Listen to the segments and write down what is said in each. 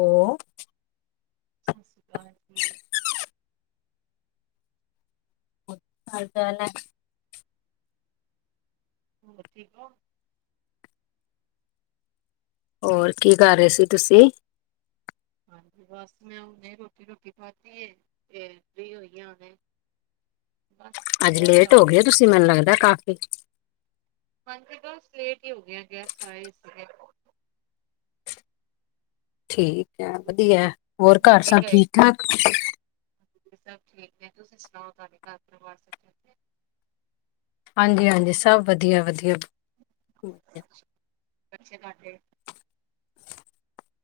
ਓ ਸਾਸ ਸ਼੍ਰੀ ਕਾਲ ਜੀ। ਹਾਲ-ਚਾਲ ਐ। ਹੋਰ ਠੀਕ ਐ। ਹੋਰ ਕੀ ਕਰ ਰਏ ਸੀ ਤੁਸੀਂ? ਹਾਂਜੀ ਬਸ ਮੈਂ ਹੁਣ ਰੋਟੀ-ਰੁਟੀ ਖਾਦੀ ਏ, ਤੇ ਫ੍ਰੀ ਹੋਇਆ। ਅੱਜ ਲੇਟ ਓ ਰਹੀ ਗਏ ਤੁਸੀਂ ਮੈਨੂੰ ਲੱਗਦਾ ਕਾਫੀ। ਹਾਂਜੀ ਬਸ ਲੇਟ ਈ ਹੋ ਗਏ ਆ ਗੈਸਟ ਆਏ ਸਿਗੇ। ਠੀਕ ਐ ਵਧੀਆ ਹੋਰ ਕੱਰ ਹੁਣੇ ਸਭ ਗਏ ਠੀਕ-ਠਾਕ। ਸਭ ਠੀਕ ਐ ਤੁਸੀਂ ਸੁਣਾਓ ਤੁਆਡੇ ਕੱਰ ਪਰਿਵਾਰ ਸਭ ਠੀਕ ਏ। ਹਾਂਜੀ-ਹਾਂਜੀ ਸਭ ਵਧੀਆ-ਵਧੀਆ। ਬੱਚੇ ਤਾਡੇ।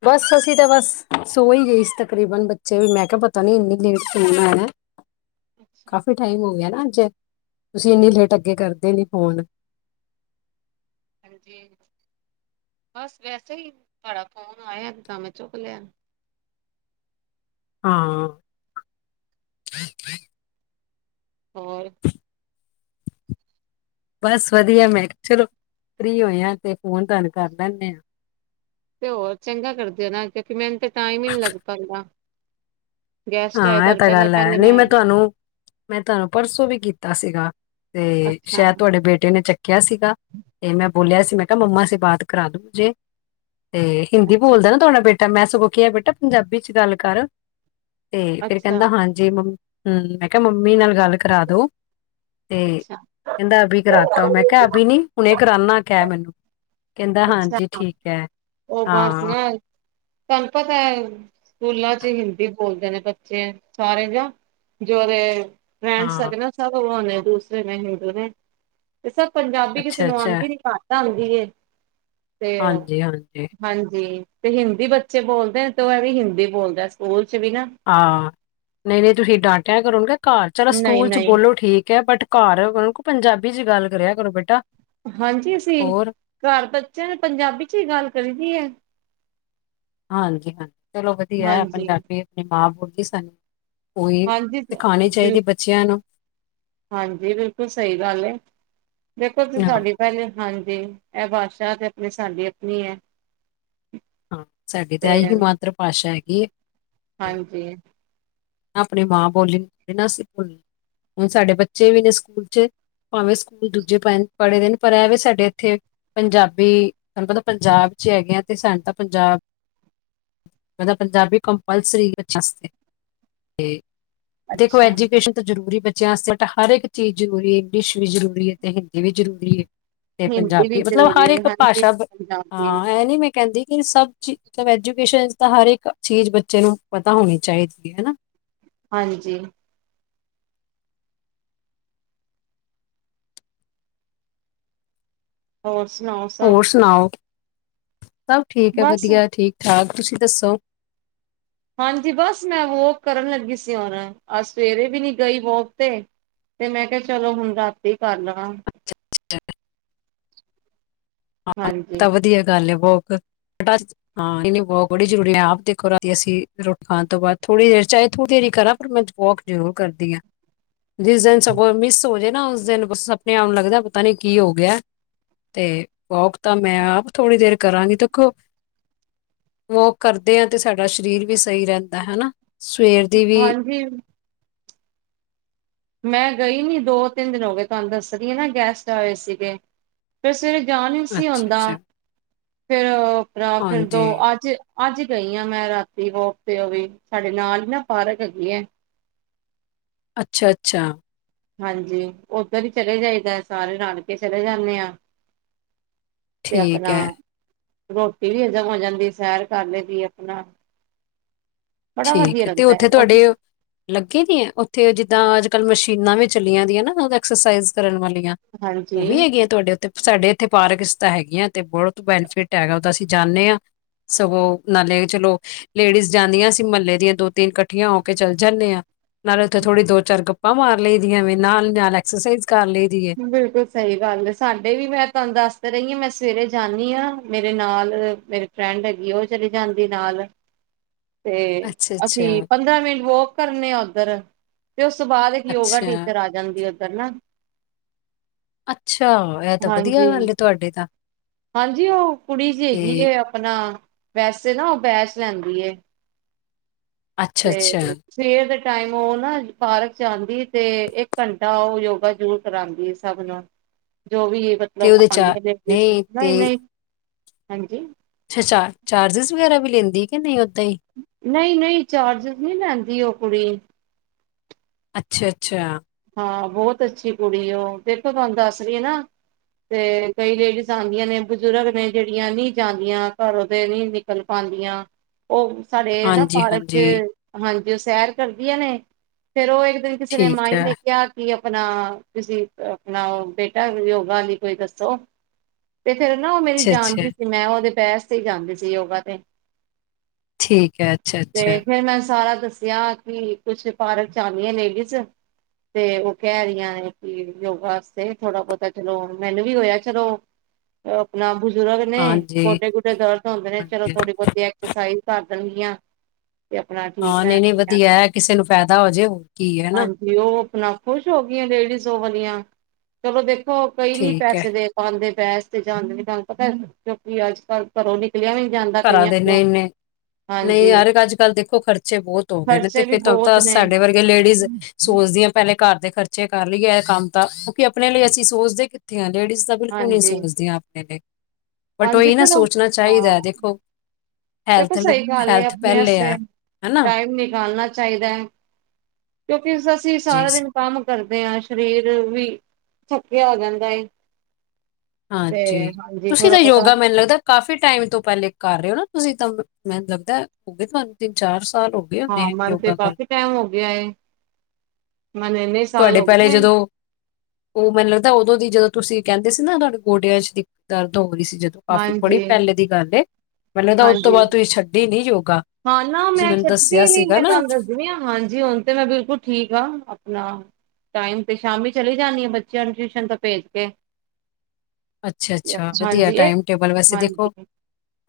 ਬਸ ਅਸੀਂ ਤਾਂ ਬਸ ਸੋ ਈ ਗਈ ਸੀ ਤਕਰੀਬਨ ਬੱਚੇ ਵੀ ਮੈਂ ਕੈਆ ਪਤਾ ਨੀ ਇੰਨੀ ਲੇਟ ਫੋਨ ਆਯਾ ਅੱਛਾ ਕਾਫੀ ਟਾਈਮ ਹੋ ਗਿਆ ਨਾ ਅੱਜ, ਤੁਸੀਂ ਏਨੀ ਲੇਟ ਅੱਗੇ ਕਰਦੇ ਨੀ ਫੋਨ। ਹਾਂਜੀ ਬਸ ਵੈਸੇ ਈ ਤੁਆਡਾ ਫੋਨ ਆਯਾ ਤਾਂ ਮੈਂ ਚੁੱਕ ਲਿਆ। ਹਾਂ। ਹੋਰ ਬਸ ਵਧੀਆ ਮੈਂ ਚਲੋ, ਫਰੀ ਹੋਏ ਆ ਤੇ ਫੋਨ ਤੁਆਨੂੰ ਕਰ ਲੈਂਨੇ ਆ। ਤੇ ਹੋਰ ਚੰਗਾ ਕਰਦੇ ਓ ਨਾ ਕਿਉਂਕਿ ਮੈਨੂੰ ਤੇ ਟਾਈਮ ਈ ਨੀ ਲੱਗ ਪਾਂਦਾ। ਗੈਸਟ ਆਏ ਹਾਂ ਏਹ ਤੁਹਾਨੂੰ ਤਾਂ ਪਤਾ ਗੱਲ ਐ ਪਹਿਲੇ ਨੀ ਮੈਂ ਤੁਆਨੂੰ ਮੈਂ ਤੁਆਨੂੰ ਪਰਸੋਂ ਵੀ ਕੀਤਾ ਸੀਗਾ ਤੇ ਅੱਛਾ ਸੈ਼ਦ ਤੁਆਡੇ ਬੇਟੇ ਨੇ ਚੱਕਿਆ ਸੀਗਾ। ਤੇ ਮੈਂ ਬੋਲਿਆ ਸੀ ਮੈਂ ਕੈਆ ਮੰਮਾ ਸੇ ਬਾਤ ਕਰਾ ਦੋ ਮੁਝੇ, ਤੇ ਹਿੰਦੀ ਅੱਛਾ ਬੋਲਦਾ ਨਾ ਤੁਆਡਾ ਬੇਟ ਤਾਂ ਮੈਂ ਸਗੋਂ ਕੀਆ ਬੇਟਾ ਪੰਜਾਬੀ ਚ ਗੱਲ ਕਰ ਤੇ ਫਿਰ ਅੱਛਾ ਕਹਿੰਦਾ ਹਾਂਜੀ ਮਮ, ਮੈਂ ਕਿਹਾ ਮੰਮੀ ਨਾਲ ਗੱਲ ਕਰਾ ਦੋ ਤੇ ਅੱਛਾ ਕਹਿੰਦਾ ਅਭੀ ਕਰਾਤਾ ਹੁੰ, ਮੈਂ ਕਿਹਾ ਅਭੀ ਨੀ ਹੁਣੇ ਕਰਾਨਾ ਕੈਹ ਮੈਨੂੰ ਕਹਿੰਦਾ ਅੱਛਾ। ਹਾਂਜੀ ਠੀਕ ਹੈ, ਹਾਂ। ਤਹਾਨੂੰ ਪਤਾ ਐ ਸਕੂਲਾਂ ਚ ਹਿੰਦੀ ਬੋਲਦੇ ਨੇ ਬੱਚੇ ਸਾਰੇ ਜਾ, ਜੋਦੇ ਫਰੈਂਡਸ ਹਾਂ ਸਭ ਨਾ ਸਬ ਉਹ ਨੇ ਦੂਸਰੇ ਨੇ ਹਿੰਦੂ ਨੇ ਤੇ ਸਭ ਪੰਜਾਬੀ ਕਿਸੇ ਅੱਛਾ ਨੂੰ ਅੱਛਾ ਆੰਦੀ ਨੀ ਘੱਟ ਆੰਦੀ ਏ, ਤੇ ਹਾਂਜੀ ਹਾਂਜੀ ਹਾਂਜੀ, ਤੇ ਹਿੰਦੀ ਬੱਚੇ ਬੋਲਦੇ ਤੇ ਇਹ ਵੀ ਹਿੰਦੀ ਬੋਲਦਾ ਸਕੂਲ ਚ ਵੀ ਨਾ ਹਾਂ ਨਹੀਂ, ਨਹੀਂ ਤੁਸੀਂ ਡਾਂਟਿਆ ਕਰੋ, ਉਨ੍ਹੋ ਕਹੋ ਘਰ ਚਲੋ ਨਹੀਂ ਸਕੂਲ ਚ ਨਹੀਂ ਬੋਲੋ ਠੀਕ ਹੈ। ਬਟ ਘਰ ਕਹੋ ਪੰਜਾਬੀ ਚ ਗੱਲ ਕਰਿਆ ਕਰੋ ਬੇਟਾ। ਹਾਂਜੀ ਅਸੀਂ ਹੋਰ ਘਰ ਬੱਚਿਆਂ ਨੇ ਪੰਜਾਬੀ ਚ ਹੀ ਗੱਲ ਕਰੀ ਦੀ ਹੈ। ਹਾਂਜੀ, ਹਾਂਜੀ ਚਲੋ ਵਧੀਆ ਐ, ਹਾਂਜੀ ਪੰਜਾਬੀ ਆਪਣੀ ਮਾਂ ਬੋਲੀ ਸਨ ਓਈ, ਹਾਂਜੀ ਸਿਖਾਣੀ ਬਿਲ ਚਾਹੀਦੀ ਬੱਚਿਆਂ ਨੂੰ। ਹਾਂਜੀ, ਬਿਲਕੁਲ ਸਹੀ ਗੱਲ ਏ, ਦੇਖੋ ਤੁਸੀਂ ਹਾਂ ਸਾਡੀ ਪਹਿਲੇ, ਹਾਂਜੀ ਐ ਭਾਸ਼ਾ ਤੇ ਆਪਣੀ ਸਾਡੀ ਅਪਣੀ ਹੈ। ਹਾਂ, ਸਾਡੀ ਤਾਂ‌ ਤੇ ਐਈ ਹੀ ਮਾਤ੍ਰ-ਭਾਸ਼ਾ ਹੈਗੀ ਐ। ਹਾਂਜੀ। ਆਪਣੀ ਮਾਂ ਬੋਲੀ ਨੂੰ ਨਾ ਅਸੀਂ ਭੁਲ, ਹੁਣ ਸਾਡੇ ਬੱਚੇ ਵੀ ਨੇ ਸਕੂਲ ਚੇ ਭਾਵੇਂ ਸਕੂਲ ਦੂਜੇ ਪਾਏ ਨੇ ਪੜ੍ਹੇਦੇ ਨੇ, ਪਰ ਐਵੇ ਸਾਡੇ ਇੱਥੇ ਪੰਜਾਬੀ, ਸਾਨੂੰ ਪਤਾ ਪੰਜਾਬ ਚ ਹੈਗੇ ਆਂ, ਤੇ ਸਾਨੂੰ ਤਾਂ ਪੰਜਾਬ ਮਤਲਬ ਪੰਜਾਬੀ ਕੰਪਲਸਰੀ ਬੱਚਿਆ ਵਾਸਤੇ, ਤੇ ਦੇਖੋ ਅੱਛਾ ਐਜੂਕੇਸ਼ਨ ਜ਼ਰੂਰੀ ਬੱਚਿਆਂ ਆਸਤੇ, ਹਰ ਇੱਕ ਚੀਜ਼ ਜ਼ਰੂਰੀ ਏ, ਇੰਗਲਿਸ਼ ਵੀ ਜ਼ਰੂਰੀ ਏ, ਤੇ ਹਿੰਦੀ ਵੀ ਜ਼ਰੂਰੀ ਏ। ਤੇ ਹਿੰਦੀ ਵੀ ਪੰਜਾਬੀ, ਮਤਲਬ ਜ਼ਰੂਰੀ ਹਰ ਹੈ ਇੱਕ ਹਾਂਜੀ ਭਾਸ਼ਾ [unintelligible] ਪੰਜਾਬੀ ਹਾਂ, ਐ ਨੀ ਵਈ ਕਹਿੰਦੀ ਕਿ ਸਭ ਚ ਮਤਲਬ ਐਜੂਕੇਸ਼ਨ ਚ ਤਾਂ ਹਰ ਇੱਕ, ਚੀਜ਼ ਬੱਚੇ ਨੂੰ ਪਤਾ ਹੋਣੀ ਚਾਹੀਦੀ ਹੈ, ਹਨਾ। ਹਾਂਜੀ। ਹੋਰ ਸੁਣਾਓ? ਸਭ ਹੋਰ ਸੁਣਾਓ, ਸਭ ਠੀਕ ਏ‌ ਬਸ ਵਧੀਆ। ਠੀਕ-ਠਾਕ ਤੁਸੀਂ ਦੱਸੋ? ਹਾਂਜੀ, ਬਸ ਮੈਂ ਵੋਕ ਕਰਨ ਲੱਗੀ ਸੀ ਹੁਣ, ਅਜ ਸਵੇਰੇ ਵੀ ਨੀ ਗਈ ਵੋਕ ਤੇ। ਤੇ, ਮੈਂ ਕਿਹਾ ਚਲੋ ਹੁਣ ਰਾਤੀ ਕਾਰ ਲਵਾ। [unintelligible] ਹਾਂ, ਏ ਹਾਂਜੀ ਤਾ ਵਧੀਆ ਗੱਲ ਏ ਵੋਕ, ਬਸ ਹਾਂ, ਨਹੀਂ-ਨਹੀ, ਵੋਕ ਬਹੁਕ ਬੜੀ ਜ਼ਰੂਰੀ ਐ, ਆਪ ਦੇਖੋ ਰਾਤੀ ਅਸੀ ਰੁਟ ਖਾਣ ਤੋਂ ਬਾਅਦ, ਥੋੜ੍ਹੀ ਦੇਰ ਚਾਹੇ ਥੋੜ੍ਹੀ ਦੇਰ ਹੀ ਕਰਾਂ, ਪਰ ਮੈਂ ਵੌਕ ਜ਼ਰੂਰ ਕਰਦੀ ਆਂ। ਜਿਸ ਦਿਨ ਸਗੋਂ ਮਿਸ ਹੋ ਜਾਏ ਨਾ, ਉਸ ਦਿਨ ਬਸ ਅਪਣੇ-ਆਪ ਨੂੰ ਲੱਗਦਾ ਪਤਾ ਨੀ ਕੀ ਹੋਗਿਆ। ਤੇ, ਵੋਕ ਤਾਂ 'ਮੈਂ' ਆਪ ਥੋੜ੍ਹੀ ਦੇਰ ਕਰਾਂਗੀ, ਦੇਖੋ ਵੋਕ ਕਰਦੇ ਆਂ, ਤੇ ਸਾਡਾ ਸ਼ਰੀਰ ਵੀ ਸਹੀ ਰਹਿੰਦਾ ਹਨਾ, ਸਵੇਰ ਦੀ ਵੀ [unintelligible] ਮੈਂ ਗਈ ਨੀ ਦੋ-ਤਿੰਨ ਦਿਨ ਹੋਗੇ, ਤੁਹਾਨੂੰ ਦੱਸਰੀ ਆ ਨਾ, ਗੈਸਟ ਆਏ ਸੀਗੇ। ਫੇਰ ਸਵੇਰੇ ਜਾਣ ਨਹੀ ਸੀ ਅੱਛਾ ਹੁੰਦਾ, ਅੱਛਾ ਫੇਰ ਔਹ ਅਪਣਾ ਫੇਰ ਦੋ, ਹਾਂਜੀ ਅੱਜ ਅੱਜ ਗਈ ਆਂ ਮੈਂ ਰਾਤੀ ਵੋਕ ਤੇ ਉਹ ਵੀ, ਸਾਡੇ ਨਾਲ ਹੀ ਨਾ ਪਾਰਕ ਹੈਗੀ ਏ‌। ਅੱਛਾ, ਅੱਛਾ। ਹਾਂਜੀ, ਔਧਰ ਹੀ ਚਲੇ ਜਾਈਦਾ ਸਾਰੇ ਰਾਲਕੇ ਚਲੇ ਜਾਂਨੇੇ ਆਂ। ਤੇ ਠੀਕ ਆਪਨਣਾ ਹੈ ਰ੍ਹੋਟੀ ਵੀ ਹਜ਼ਮ ਹੋ ਜਾਂਦੀ ਏ, ਸੈਰ ਕਰਲਈ ਦੀ ਆਪਣਾ ਬੜਾ ਵਧੀਆ ਠੀਕ ਐ, ਤੇ ਲੱਗਦਾ ਹੈ ਉੱਥੇ ਤੁਹਾਡੇ ਲੱਗੀ ਦੀਆ ੳਥੇ? ਜਿੱਦਾਂ ਅੱਜ-ਕਲ ਮਸ਼ੀਨਾਂ ਵੀ ਚੱਲੀਆਂ ਦੀਆਂ ਨਾ ਓ ਐਕਸਰਸਾਈਜ਼ ਕਰਨ ਵਾਲੀਆਂ। ਹਾਂਜੀ ੳਵੀ ਹੈਗੀਆਂ, ਤੁਹਾਡੇ ੳਥੇ? ਸਾਡੇ ਏਥੇ ਪਾਰਕ ਚ ਤਾ ਹੈਗੀਆਂ ਤੇ ਬੋਤ ਬੈਨੀਫਿਟ ਹੈਗਾ ੳਦਾ, ਅਸੀ ਜਾਂਨੇੇ ਆਂ। ਸਗੋ ਨਾਲੇ ਚਲੋ ਲੇਡੀਜ਼ ਜਾਂਦੀਆਂ ਮੱਲੇ ਦੀਆਂ ਦੋ-ਤਿੰਨ ਕੱਠੀਆਂ ਹੋਕੇ ਚਲ ਜਾਂਨੇ ਆਂ, ਨਾਲੇ ੳਥੇ ਥੋੜੀ ਦੋ-ਚਾਰ ਗੱਪਾਂ ਮਾਰ ਲਈ ਦੀਆਂ ਵੇ, ਨਾਲ-ਨਾਲ ਐਕਸਰਸਾਈਜ਼ ਕਰ ਲਈ ਦੀ ਏ। ਬਿਲਕੁਲ ਸਹੀ ਗੱਲ ਏ। ਸਾਡੇ ਵੀ ਮੈਂ ਤਾਨੂੰ ਦੱਸ ਤਾ ਰਹੀ ਆ, ਮੈਂ ਸਵੇਰੇ ਜਾਂਨੀ ਆ, ਮੇਰੇ ਨਾਲ ਮੇਰੇ ਫੈ੍ੰਡ ਹੈਗੀ ੳ ਚਲੀ ਜਾਂਦੀ ਨਾਲ ਤੇ ਅੱਛਾ ਅੱਛਾ ਅਸੀਂ ਪੰਦਰਾਂ ਮਿੰਟ ਵੋਕ ਕਰਨੇ ਆਂ ੳਧਰ ਤੇ ੳਸ ਤੋਂ ਬਾਦ ਏਕ ਯੋਗਾ ਅੱਛਾ ਟੀਚਰ ਆ ਜਾਂਦੀ ਏ ਓਧਰ ਨਾ। ਅੱਛਾ ਇਹ ਤਾਂ ਵਧੀਆ ਹਾਂਜੀ। ਗੱਲ ਹੈ ਤੁਹਾਡੇ ਤਾਂ ਹਾਂਜੀ, ੳ ਕੁੜੀ ਜੀ ਹੈਗੀ ਤੇ ਐ ਅਪਨਾ ਵੈਸੇ ਨਾ ੳ ਬੈਚ ਲੈਂਦੀ ਏ। ਅੱਛਾ ਅੱਛਾ ਤੇ ਸਵੇਰ ਦੇ ਟਾਈਮ ੳ ਨਾ ਪਾਰਕ ਚ ਆਂਦੀ ਏ, ਤੇ ਇੱਕ ਘੰਟਾ ੳ ਯੋਗਾ ਜਰੂਰ ਕਰਾਂਦੀ ਏ‌ ਸਭ ਨੂੰ। ਜੋ ਵੀ ਏ, ਤੇ ਮਤਲਬ ਉਹਦੇ ਚਾਰ ਆਂਦੀਆਂ ਨੇ ਸਵੇਰੇ-ਸਵੇਰੇ। ਨਹੀਂ ਨਈ-ਨਈ, ਹਾਂਜੀ ਅੱਛਾ-ਅੱਛਾ। ਚਾਰਜਿਸ ਵਗੈਰਾ ਵੀ ਲੇਂਦੀ ਏ ਕੇ ਨਈ ਓਦਾਂ ਈ। ਨਈ-ਨਈ, ਚਾਰਜਿਸ ਨਈ ਲੈਂਦੀ, ੳ ਕੁੜੀ। ਅੱਛਾ-ਅੱਛਾ। ਹਾਂ, ਬੋਤ ਅੱਛੀ ਕੁੜੀ ਏ ੳ, ਦੇਖੋ ਤਾਨੂੰ ਦੱਸ ਰੀ ਆ ਨਾ। ਤੇ ਕਈ ਲੇਡੀਜ਼ ਆਂਦੀਆ ਨੇ, ਬਜੁਰਗ ਨੇ ਜੇੜੀਆਂ ਨੀ ਜਾਂਦੀਆਂ ਘਰੋ ਦੇ ਨੀ ਕਲਪਾਂਦੀਆ ੳਹ ਸਾਡੇ ਨਾ ਹਾਂਜੀ ਪਾਰਕ ਚ ਹਾਂਜੀ ਹਾਂਜੀ, ੳਹ ਸੈਰ ਕਰਦੀਆਂ ਨੇ, ਫੇਰ ੳਹ ਇੱਕ ਦਿਨ ਕਿਸੇ ਨੇ ਠੀਕ ਭਾਈ ਹੈ ਨੇ ਕਿਆ ਕਿ, ਅਪਨਾ ਤੁਸੀ ਅਪਨਾ ਓ ਬੇਟਾ, ਯੋਗਾ ਲਈ ਕੋਈ ਦੱਸੋ ਤੇ ਫੇਰ ਨਾ ੳ ਮੇਰੀ ਅੱਛਾ ਅੱਛਾ ਜਾਨਦੀ ਸੀ, ਮੈਂ ੳਦੇ ਬੈਚ ਤੇ ਜਾਂਦੀ ਸੀ ਯੋਗਾ ਤੇ। ਠੀਕ ਹੈ, ਤੇ ਅੱਛਾ-ਅੱਛਾ। ਫੇਰ ਮੈਂ ੳਨੂੰ ਸਾਰਾ ਦੱਸੇਆ ਕਿ ਕੁਛ ਪਾਰਕ ਚ ਆਂਦੀਆ ਨੇ ਲੇਡੀਸ ਤੇ ੳਹ ਕੈ ਰਈਆਂ ਨੇ ਕਿ, ਯੋਗਾ ਆਸਤੇ ਥੋੜਾ-ਬੋਤ ਚਲੋ, ਮੈਨੂੰ ਵੀ ਹੋਏਆ ਚਲੋ ਅਪਨਾ ਬਜੁਰਗ ਨੇ, ਹਾਂਜੀ, ਗੋਡੇ-ਗੁਡੇ ਦਰਦ ਹੁੰਦੇ ਨੇ, ਚਲੋ ਹਾਂਜੀ। ਥੋੜੀ-ਬੋਤੀ ਐਕਸਰ ਸਾਈਜ ਕਰ ਦਨਗੀਆਂ। ਹਾਂ, ਨਈ-ਨਈ ਵਧੀਆ ਐ, ਕਿਸੇ ਨੂੰ ਫੈਦਾ ਹੋ ਜੇ ਹੋਰ ਕੀ, ਹੈਨਾ। ਤੇ ੳਹ ਅਪਨਾ ਖੁਸ਼ ਹੋ ਗਈਆ ਲੇਡੀਸ ੳਹ ਵਾਲੀਆਂ। ਚਲੋ ਦੇਖੋ, ਕਈ ਨੀ ਠੀਕ ਐ। ਪੈਸੇ ਦੇ ਓਦੇ ਬੈਚ ਤੇ ਜਾਂਦੇ ਨੇ, ਤਾਨੂੰ ਪਤਾ ਕਿਉਂਕਿ ਅੱਜ ਕੱਲ ਘਰੋ ਦੀ ਤੁਰਆ ਵੀ ਨੀ ਜਾਂਦਾ ਕਈਆਂ ਕੋਲੋ। ਨਈ ਯਾਰ, ਅੱਜ ਕੱਲ ਦੇਖੋ ਖਰਚੇ ਬੋਤ ਹੋ ਗਏ ਨੇ, ਤੇ ਖਰਚੇ ਵੀ ਫੇਰ ਤਾਨੂੰ ਬਹੁਤ ਪਤਾ, ਨੇ ਸਾਡੇ ਵਰਗੇ ਲੇਡੀਸ ਸੋਚਦੀਆਂ ਪੈਲੇ ਘਰ ਦੇ ਖਰਚੇ ਕਰ ਲਈਏ, ਐ ਕੰਮ ਤਾਂ, ਕਿਉਂਕਿ ਅਪਨੇ ਲਈ ਅਸੀ ਸੋਚਦੇ ਕਿੱਥੇ ਆ, ਲੇਡੀਸ ਬਿਲਕੁਲ ਨਈ ਹਾਂਜੀ ਸੋਚਦੀਆਂ ਅਪਨੇ ਲਈ, ਬਟ ਹਾਂਜੀ ੳਹੀ ਨਾ ਫਿਰ ਉਹ ਸੋਚਨਾ ਹਾਂ ਚਾਈਦਾ। ਦੇਖੋ ਦੇਖੋ, ਹੈਲਥ ਸਹੀ ਗੱਲ ਏ। ਹੈਲਥ ਅਪਨੇ ਪਹਿਲੇ ਆਸਤੇ ਐ, ਹਨਾ? ਟਾਈਮ ਨਿਕਾਲਨਾ ਚਾਈਦਾ ਏ। ਕਿੳਕਿ ਅਸੀ ਜੀ। ਸਾਰਾ ਦਿਨ ਕੰਮ ਕਰਦੇ ਆਂ। ਸਰੀਰ ਵੀ ਥੱਕੇਆ ਹੋ ਜਾਂਦਾ ਏ। ਤੇ ਹਾਂਜੀ। ਹਾਂਜੀ ਤੁਸੀ ਥੋੜਾ ਤਾਂ ਬਹੁਤਾ ਯੋਗਾ ਮੈਨੂੰ ਲੱਗਦਾ ਕਾਫ਼ੀ ਟਾਈਮ ਤੋਂ ਪੈਲੇ ਕਰ ਰਹੇ ਹੋ ਨਾ ਤੁਸੀ ਤਾਂ। ਮੈਨੂੰ ਲੱਗਦਾ ਐ ਹੋ ਗਏ ਤਾਨੂੰ ਤਿੰਨ ਚਾਰ ਸਾਲ ਹੋਗੇ ਹਾਂ, ਮਨੂੰ ਤੇ ਕਾਫੀ ਟਾਈਮ ਹੋ ਗਿਆ ਏ। ਮੈਨੂ ਏਨੇ ਤੁਆਡੇ ਪੈਲੇ ਜਦੋ ੳਹ ਮੈਨੂੰ ਲੱਗਦਾ ਏ, ਉਦੋਂ ਦੀ ਜਦੋਂ ਤੁਸੀ ਕਹੰਦੇ ਸੀ ਨਾ, ਤੁਹਾਡੇ ਗੋਡਿਆਂ ਚ ਦਰਦ ਹੋ ਰਹੀ ਸੀ ਜਦੋਂ ਕਾਫੀ ਬੜੀ ਹਾਂਜੀ ਪੈਲੇ ਦੀ ਗੱਲ ਏ। ਮੈਨੂੰ ਲੱਗਦਾ ਉਹ ਤੋਂ ਹਾਂਜੀ, ਬਾਅਦ ਤੁਸੀਂ ਛੱਡੀ ਨੀ ਯੋਗਾ ਹਾਂ ਨਾ ਤੁਸੀਂ ਮੈਂ ਮੈਨੂੰ ਛੱਡਦੀ ਦੱਸਿਆ ਨੀ ਸੀਗਾ ਮੈਂ ਨਾ ਤੁਹਾਨੂੰ ਦਸ ਜਿਵੇਂ ਆ ਹਾਂਜੀ ਹੁਣ 'ਤੇ ਮੈਂ ਬਿਲਕੁੱਲ ਠੀਕ ਆ ਆਪਣਾ ਟਾਈਮ 'ਤੇ ਸ਼ਾਮੀ ਚਲੀ ਜਾਣੀ ਆ ਬੱਚਿਆਂ ਨੂੰ ਟਿਊਸ਼ਨ ਤੋਂ ਭੇਜ ਕੇ। ਅੱਛਾ-ਅੱਛਾ ਵਧੀਆ ਹਾਂਜੀ ਇਹ ਟਾਈਮ ਟੇਬਲ ਵੈਸੇ ਹਾਂਜੀ ਦੇਖੋ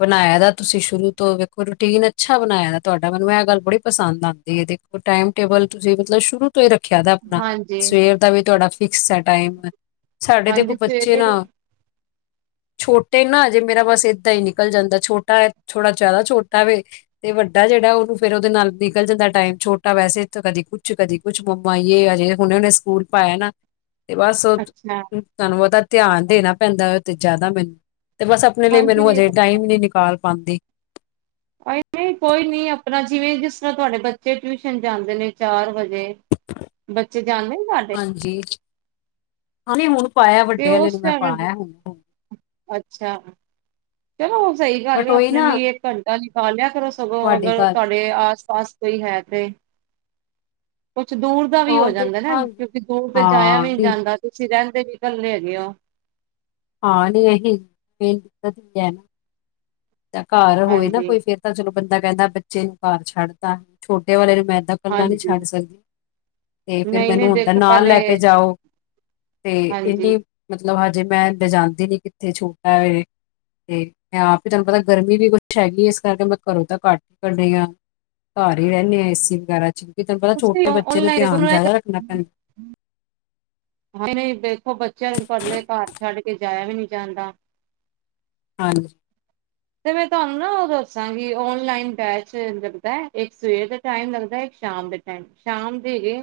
ਬਣਾਇਆ ਦਾ ਤੁਸੀਂ ਸ਼ੁਰੂ ਤੋਂ ਵੇਖੋ ਰੂਟੀਨ ਅੱਛਾ ਬਣਾਇਆ ਦਾ ਤੁਹਾਡਾ ਮੈਨੂੰ ਐ ਗੱਲ ਬੜੀ ਪਸੰਦ ਆਂ ਦੀ ਏ ਦੇ ਟਾਈਮ ਟੇਬਲ ਤੁਸੀਂ ਮਤਲਬ ਸ਼ੁਰੂ ਤੋਂ ਏ ਰੱਖਿਆ ਦਾ ਆਪਣਾ ਹਾਂਜੀ ਸਵੇਰ ਦਾ ਵੀ ਤੁਹਾਡਾ ਫਿਕਸ ਐ ਟਾਈਮ। ਸਾਡੇ ਦੇਖੋ ਹਾਂਜੀ ਬੱਚੇ ਸਵੇਰੇ ਨਾ ਵੀ ਛੋਟੇ ਨਾ ਹਜੇ ਮੇਰਾ ਬਸ ਏਦਾਂ ਈ ਨਿਕਲ ਜਾਂਦਾ, ਛੋਟਾ ਐ ਥੋੜਾ ਜਿਆਦਾ ਛੋਟਾ ਵੇ 'ਤੇ ਵੱਡਾ ਜੇੜਾ ਉਨੂੰ ਫਿਰ ਉਦੇ ਨਾਲ ਨਿਕਲ ਜਾਂਦੈ ਟਾਈਮ ਛੋਟਾ ਵੈਸੇ ਇਥੋਂ ਕਦੀ ਕੁਛ, ਕਦੀ ਕੁਛ ਮੰਮਾ ਜੇ ਅਜੇ ਹੁਣੇ-ਹੁਣੇ ਸਕੂਲ ਪਾਇਆ ਨਾ 'ਤੇ ਬਸ ਓਤ, ਅੱਛਾ ਤੁਹਾਨੂੰ ਪਤਾ ਧਿਆਨ ਦੇਣਾ ਪੈਂਦਾ ਓ 'ਤੇ ਜਿਆਦਾ ਮੈਨੂੰ 'ਤੇ ਬਸ ਆਪਣੇ ਲਈ ਮੈਂਨੂੰ ਹਾਂਜੀ ਹਜੇ ਟਾਈਮ ਅ ਨੀ ਨਿਕਾਲ ਪਾਂਦੀ। ਆਈ ਨੀ ਕੋਈ ਨੀ ਆਪਣਾ ਜਿਵੇਂ ਜਿਸ ਤਰਾਂ ਤੁਹਾਡੇ ਬੱਚੇ ਟਿਊਸ਼ਨ ਜਾਂਦੇ ਨੇ ਚਾਰ ਵਜੇ ਬੱਚੇ ਜਾਂਦੇ ਨੇ ਤੁਹਾਡੇ। ਹਾਂਜੀ, ਅਰੇ ਹੁਣ ਪਾਇਆ ਤੇ ਵੱਡੇ ਆਲੇ ਉਸ ਨੂੰ ਮੈਂ ਟਾਈਮ ਪਾਇਆ ਹੁਣ। ਅੱਛਾ। ਚਲੋ ਓ‌ ਸਈ ਗੱਲ ਬਟ ਏ ਉਹੀ ਆਪਣੇ ਨਾ ਲਈ ਇੱਕ ਘੰਟਾ ਨਿਕਾਲਿਆ ਕਰੋ ਸਗੋਂ ਤੁਹਾਡੀ ਅਗਰ ਗੱਲ ਤੁਹਾ ਰੇ ਆਸ-ਪਾਸ ਕੋਈ ਹੈ 'ਤੇ, ਕੁਛ ਦੂਰ ਦਾ ਵੀ ਹੋ ਹਾਂ ਜਾਂਦਾ ਐ ਨਾ ਦੇਖਾਂਗੇ ਕਿਉਂਕਿ ਦੂਰ 'ਤੇ ਜਾਇਆ ਹਾਂ ਵੀ ਨੀ ਨਹੀਂ ਜਾਂਦਾ ਤੁਸੀਂ ਰੈਂਦੇ ਵੀ ਕੱਲੇ ਹੈਗੇ ਓ। ਆਢ ਏਹੀ [inaudible] ਤਾਂ ਘਰ ਹੋਏ ਨਾ ਹਾਂਜੀ ਕੋਈ ਫੇਰ ਤਾਂ ਚਲੋ ਬੰਦਾ ਕੈਂਦਾ ਬੱਚੇ ਨੂੰ ਘਰ ਛੱਡ ਤਾਂ ਛੋਟੇ ਵਾਲੇ ਨੂੰ ਮੈਂ ਐਦਾ ਕੱਲਾ ਨੀ ਹਾਂਜੀ ਛੱਡ ਸਕਦੀ 'ਤੇ ਫਿਰ ਨਹੀਂ ਨਹੀਂ ਮੈਨੂੰ ਹੁੰਦਾ ਦੇਖੋ ਨਾਲ ਪਹਿਲੇ ਲੈ ਕੇ ਜਾਓ। 'ਤੇ ਹਾਂਜੀ ਇੰਨੀ ਮਤਲਬ ਹਜੇ ਮੈਂ ਲੈਂ ਜਾਂਦੀ ਨੀ ਕਿੱਥੇ ਛੋਟਾ ਵੇ 'ਤੇ ਮੈਂ ਆਪ ਫੇਰ ਤੁਹਾਨੂੰ ਪਤਾ ਗਰਮੀ ਵੀ ਕੁਛ ਹੈਗੀ ਇਸ ਕਰਕੇ ਮੈਂ ਘਰੋਂ ਤਾਂ ਘੱਟ ਕਨੀ ਆ। ਘਰ ਏ ਰੈਂਨੇ ਆ ਏ ਸੀ ਵਗੈਰਾ 'ਚ ਕਿਉਂਕਿ ਤੁਹਾਨੂੰ ਪਤਾ ਤੁਸੀਂ ਛੋਟੇ ਬੱਚੇ ਦਾ ਔਨਲਾਈਨ ਦੇਖੋ ਧਿਆਨ ਜਿਆਦਾ ਰੱਖਣਾ ਪੈਂ ਹਾ ਨਈ-ਨਈ ਵੇਖੋ ਬੱਚਿਆਂ ਨੂੰ ਕੱਲੇ ਘਰ ਛੱਡ ਕੇ ਜਾਇਆ ਵੀ ਨੀ ਜਾਂਦਾ। ਹਨ। 'ਤੇ ਮੈਂ ਤੁਹਾਨੂੰ ਨਾ ਓ ਦੱਸਾਂਗੀ ਓਨਲਾਈਨ ਬੈਚ ਲੱਗਦੈ ਇੱਕ ਸਵੇਰ ਦੇ ਟਾਈਮ ਲੱਗਦੈ, ਇੱਕ ਸ਼ਾਮ ਦੇ ਟਾਈਮ ਸ਼ਾਮ ਦੇ ਹੈਗੇ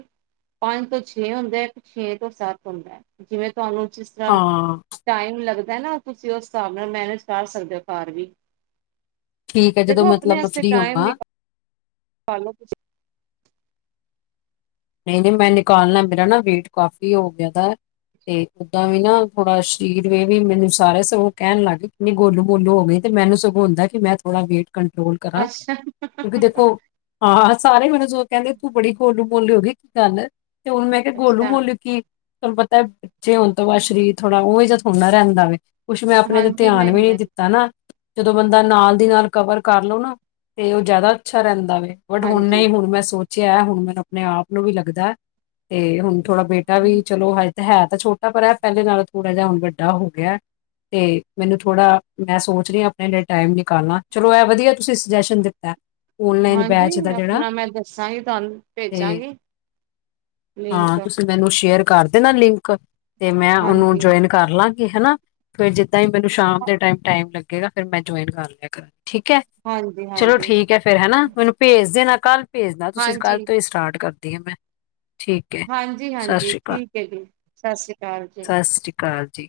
ਪੰਜ ਤੋਂ ਛੇ ਹੁੰਦੈ, ਇੱਕ ਛੇ ਤੋਂ ਸੱਤ ਹੁੰਦੈ ਜਿਵੇਂ ਤੁਹਾਨੂੰ ਜਿਸ ਤਰਾਂ ਹਾਂ ਟਾਈਮ ਲੱਗਦੈ ਨਾ ਤੁਸੀਂ ਉਸ ਹਿਸਾਬ ਨਾਲ ਮੈਨੇਜ ਕਰ ਸਕਦੇ ਓ ਘਰ ਵੀ। ਠੀਕ ਹੈ ਜਦੋਂ ਦੇਖੋ ਮਤਲਬ ਆਪਣੇ ਮੈਂ ਵਸਤੇ ਫ੍ਰਰੀ ਟਾਈਮ ਨਿ, ਹੋਵਾਂ ਕਾਲੋ ਤੁਸੀਂ। ਨਈ-ਨਈ ਮੈਂ ਨਿਕਾਲਣਾ ਮੇਰਾ ਨਾ ਵੇਟ ਕਾਫੀ ਹੋ ਗਿਆ ਦਾ 'ਤੇ ਓਦਾਂ ਵੀ ਨਾ ਥੋੜਾ ਸਰੀਰ ਵੇ ਵੀ ਮੈਨੂੰ ਸਾਰੇ ਸਗੋਂ ਕੈਂਨ ਲਾਗੇ ਕਿੰਨੀ ਗੋਲੂ ਮੋਲੂ ਹੋਗੇ 'ਤੇ ਮੈਨੂੰ ਸਗੋਂ ਹੁੰਦਾ ਕਿ ਮੈਂ ਥੋੜਾ ਵੇਟ ਕੰਟਰੋਲ ਕਰਾਂ, ਅੱਛਾ ਕਿਉਂਕਿ ਦੇਖੋ ਹਾਂ ਸਾਰੇ ਮੈਨੂੰ ਸਗੋਂ ਕੈਂਦੇ ਤੂੰ ਬੜੀ ਗੋਲੂ ਮੋਲੂ ਹੋਗੀ ਕੀ ਗੱਲ 'ਤੇ ਹੁਣ ਮੈਂ ਕੇਆ ਗੋਲੂ ਅੱਛਾ ਮੋਲੂ ਕੀ ਤੁਹਾਨੂੰ ਪਤੈ ਬੱਚੇ ਹੋਣ ਤੋਂ ਬਾਅਦ ਸ਼ਰੀਰ ਥੋੜਾ ਉਈ ਜਾ ਥੋੜਾ ਨਾ ਰੈਂਦਾ ਵੇ। ਕੁਛ ਮੈਂ ਆਪਣੇ 'ਤੇ ਹਾਂਜੀ ਧਿਆਨ ਨਹੀਂ ਵੀ ਨੀ ਨਹੀਂ ਦਿੱਤਾ ਨਾ। ਜਦੋਂ ਬੰਦਾ ਨਾਲ ਦੀ ਨਾਲ ਕਵਰ ਕਰ ਲੋ ਨਾ 'ਤੇ ਓ ਜਿਆਦਾ ਅੱਛਾ ਰੈਂਦਾ ਵੇ। ਬਟ ਹੁਣ ਹਾਂਜੀ ਨਈ ਹੁਣ ਮੈਂ ਸੋਚਿਆ ਹੁਣ ਮੈਨੂੰ ਆਪਣੇ ਆਪ ਨੂੰ ਵੀ ਲੱਗਦੈ 'ਤੇ ਹੁਣ ਥੋੜਾ ਬੇਟਾ ਵੀ ਚਲੋ ਹ 'ਤੇ ਹੈ ਤਾਂ ਛੋਟਾ ਪਰ ਐ ਪਹਿਲੇ ਨਾਲੋਂ ਥੋੜਾ ਜਾ ਹੁਣ ਵੱਡਾ ਹੋ ਗਿਆ। ਤੇ ਮੈਨੂੰ ਥੋੜਾ ਮੈਂ ਸੋਚ ਰਹੀ ਆ ਆਪਣੇ ਲਈ ਟਾਈਮ ਨਿਕਾਲਣਾ, ਚਲੋ ਐਹ ਵਧੀਆ ਤੁਸੀਂ ਸੁਜੈਸ਼ਨ ਦਿ ਤਾ ਓਨਲਾਈਨ ਹਾਂਜੀ ਬੈਚ ਦਾ ਜੇੜਾ, ਆਪਣਾ ਮੈਂ ਦੱਸਾਂਗੀ ਤੁਹਾਨੂੰ ਤੇ ਭੇਜਾਂਗੀ ਲਿੰਕ ਹਾਂ ਤੁਸੀਂ ਮੈਨੂੰ ਸ਼ੇਅਰ ਕਰ ਦੇਣਾ ਲਿੰਕ, ਤੇ ਮੈਂ ਓਨੂੰ ਹਾਂਜੀ ਜੁਆਇਨ ਕਰ ਲਾਗੀ ਹਨਾ। ਫੇਰ ਜਿਦਾਂ ਈ ਮੈਨੂੰ ਸ਼ਾਮ ਦੇ ਟਾਈਮ ਟਾਈਮ ਲੱਗੇਗਾ ਫੇਰ ਮੈਂ ਜੁਆਇਨ ਕਰ ਲਿਆ ਕਰਾ ਠੀਕ ਐ। ਹਾਂਜੀ ਚਲੋ ਹਾਂਜੀ ਠੀਕ ਐ ਫੇਰ ਹੈਨਾ, ਮੈਨੂੰ ਭੇਜ ਦੇਣਾ ਕੱਲ ਭੇਜਨਾ ਤੁਸੀਂ ਕੱਲ ਹਾਂਜੀ ਤੋਂ ਈ ਸਟਾਰਟ ਕਰ ਦੀ ਆ ਮੈਂ, ਠੀਕ ਸਤਿ ਹਾਂਜੀ-ਹਾਂਜੀ ਸ਼੍ਰੀ ਅਕਾਲ ਠੀਕ ਐ ਜੀ, ਸਤਿ ਸ੍ਰੀ ਅਕਾਲ ਜੀ। ਕਾਲ ਜੀ।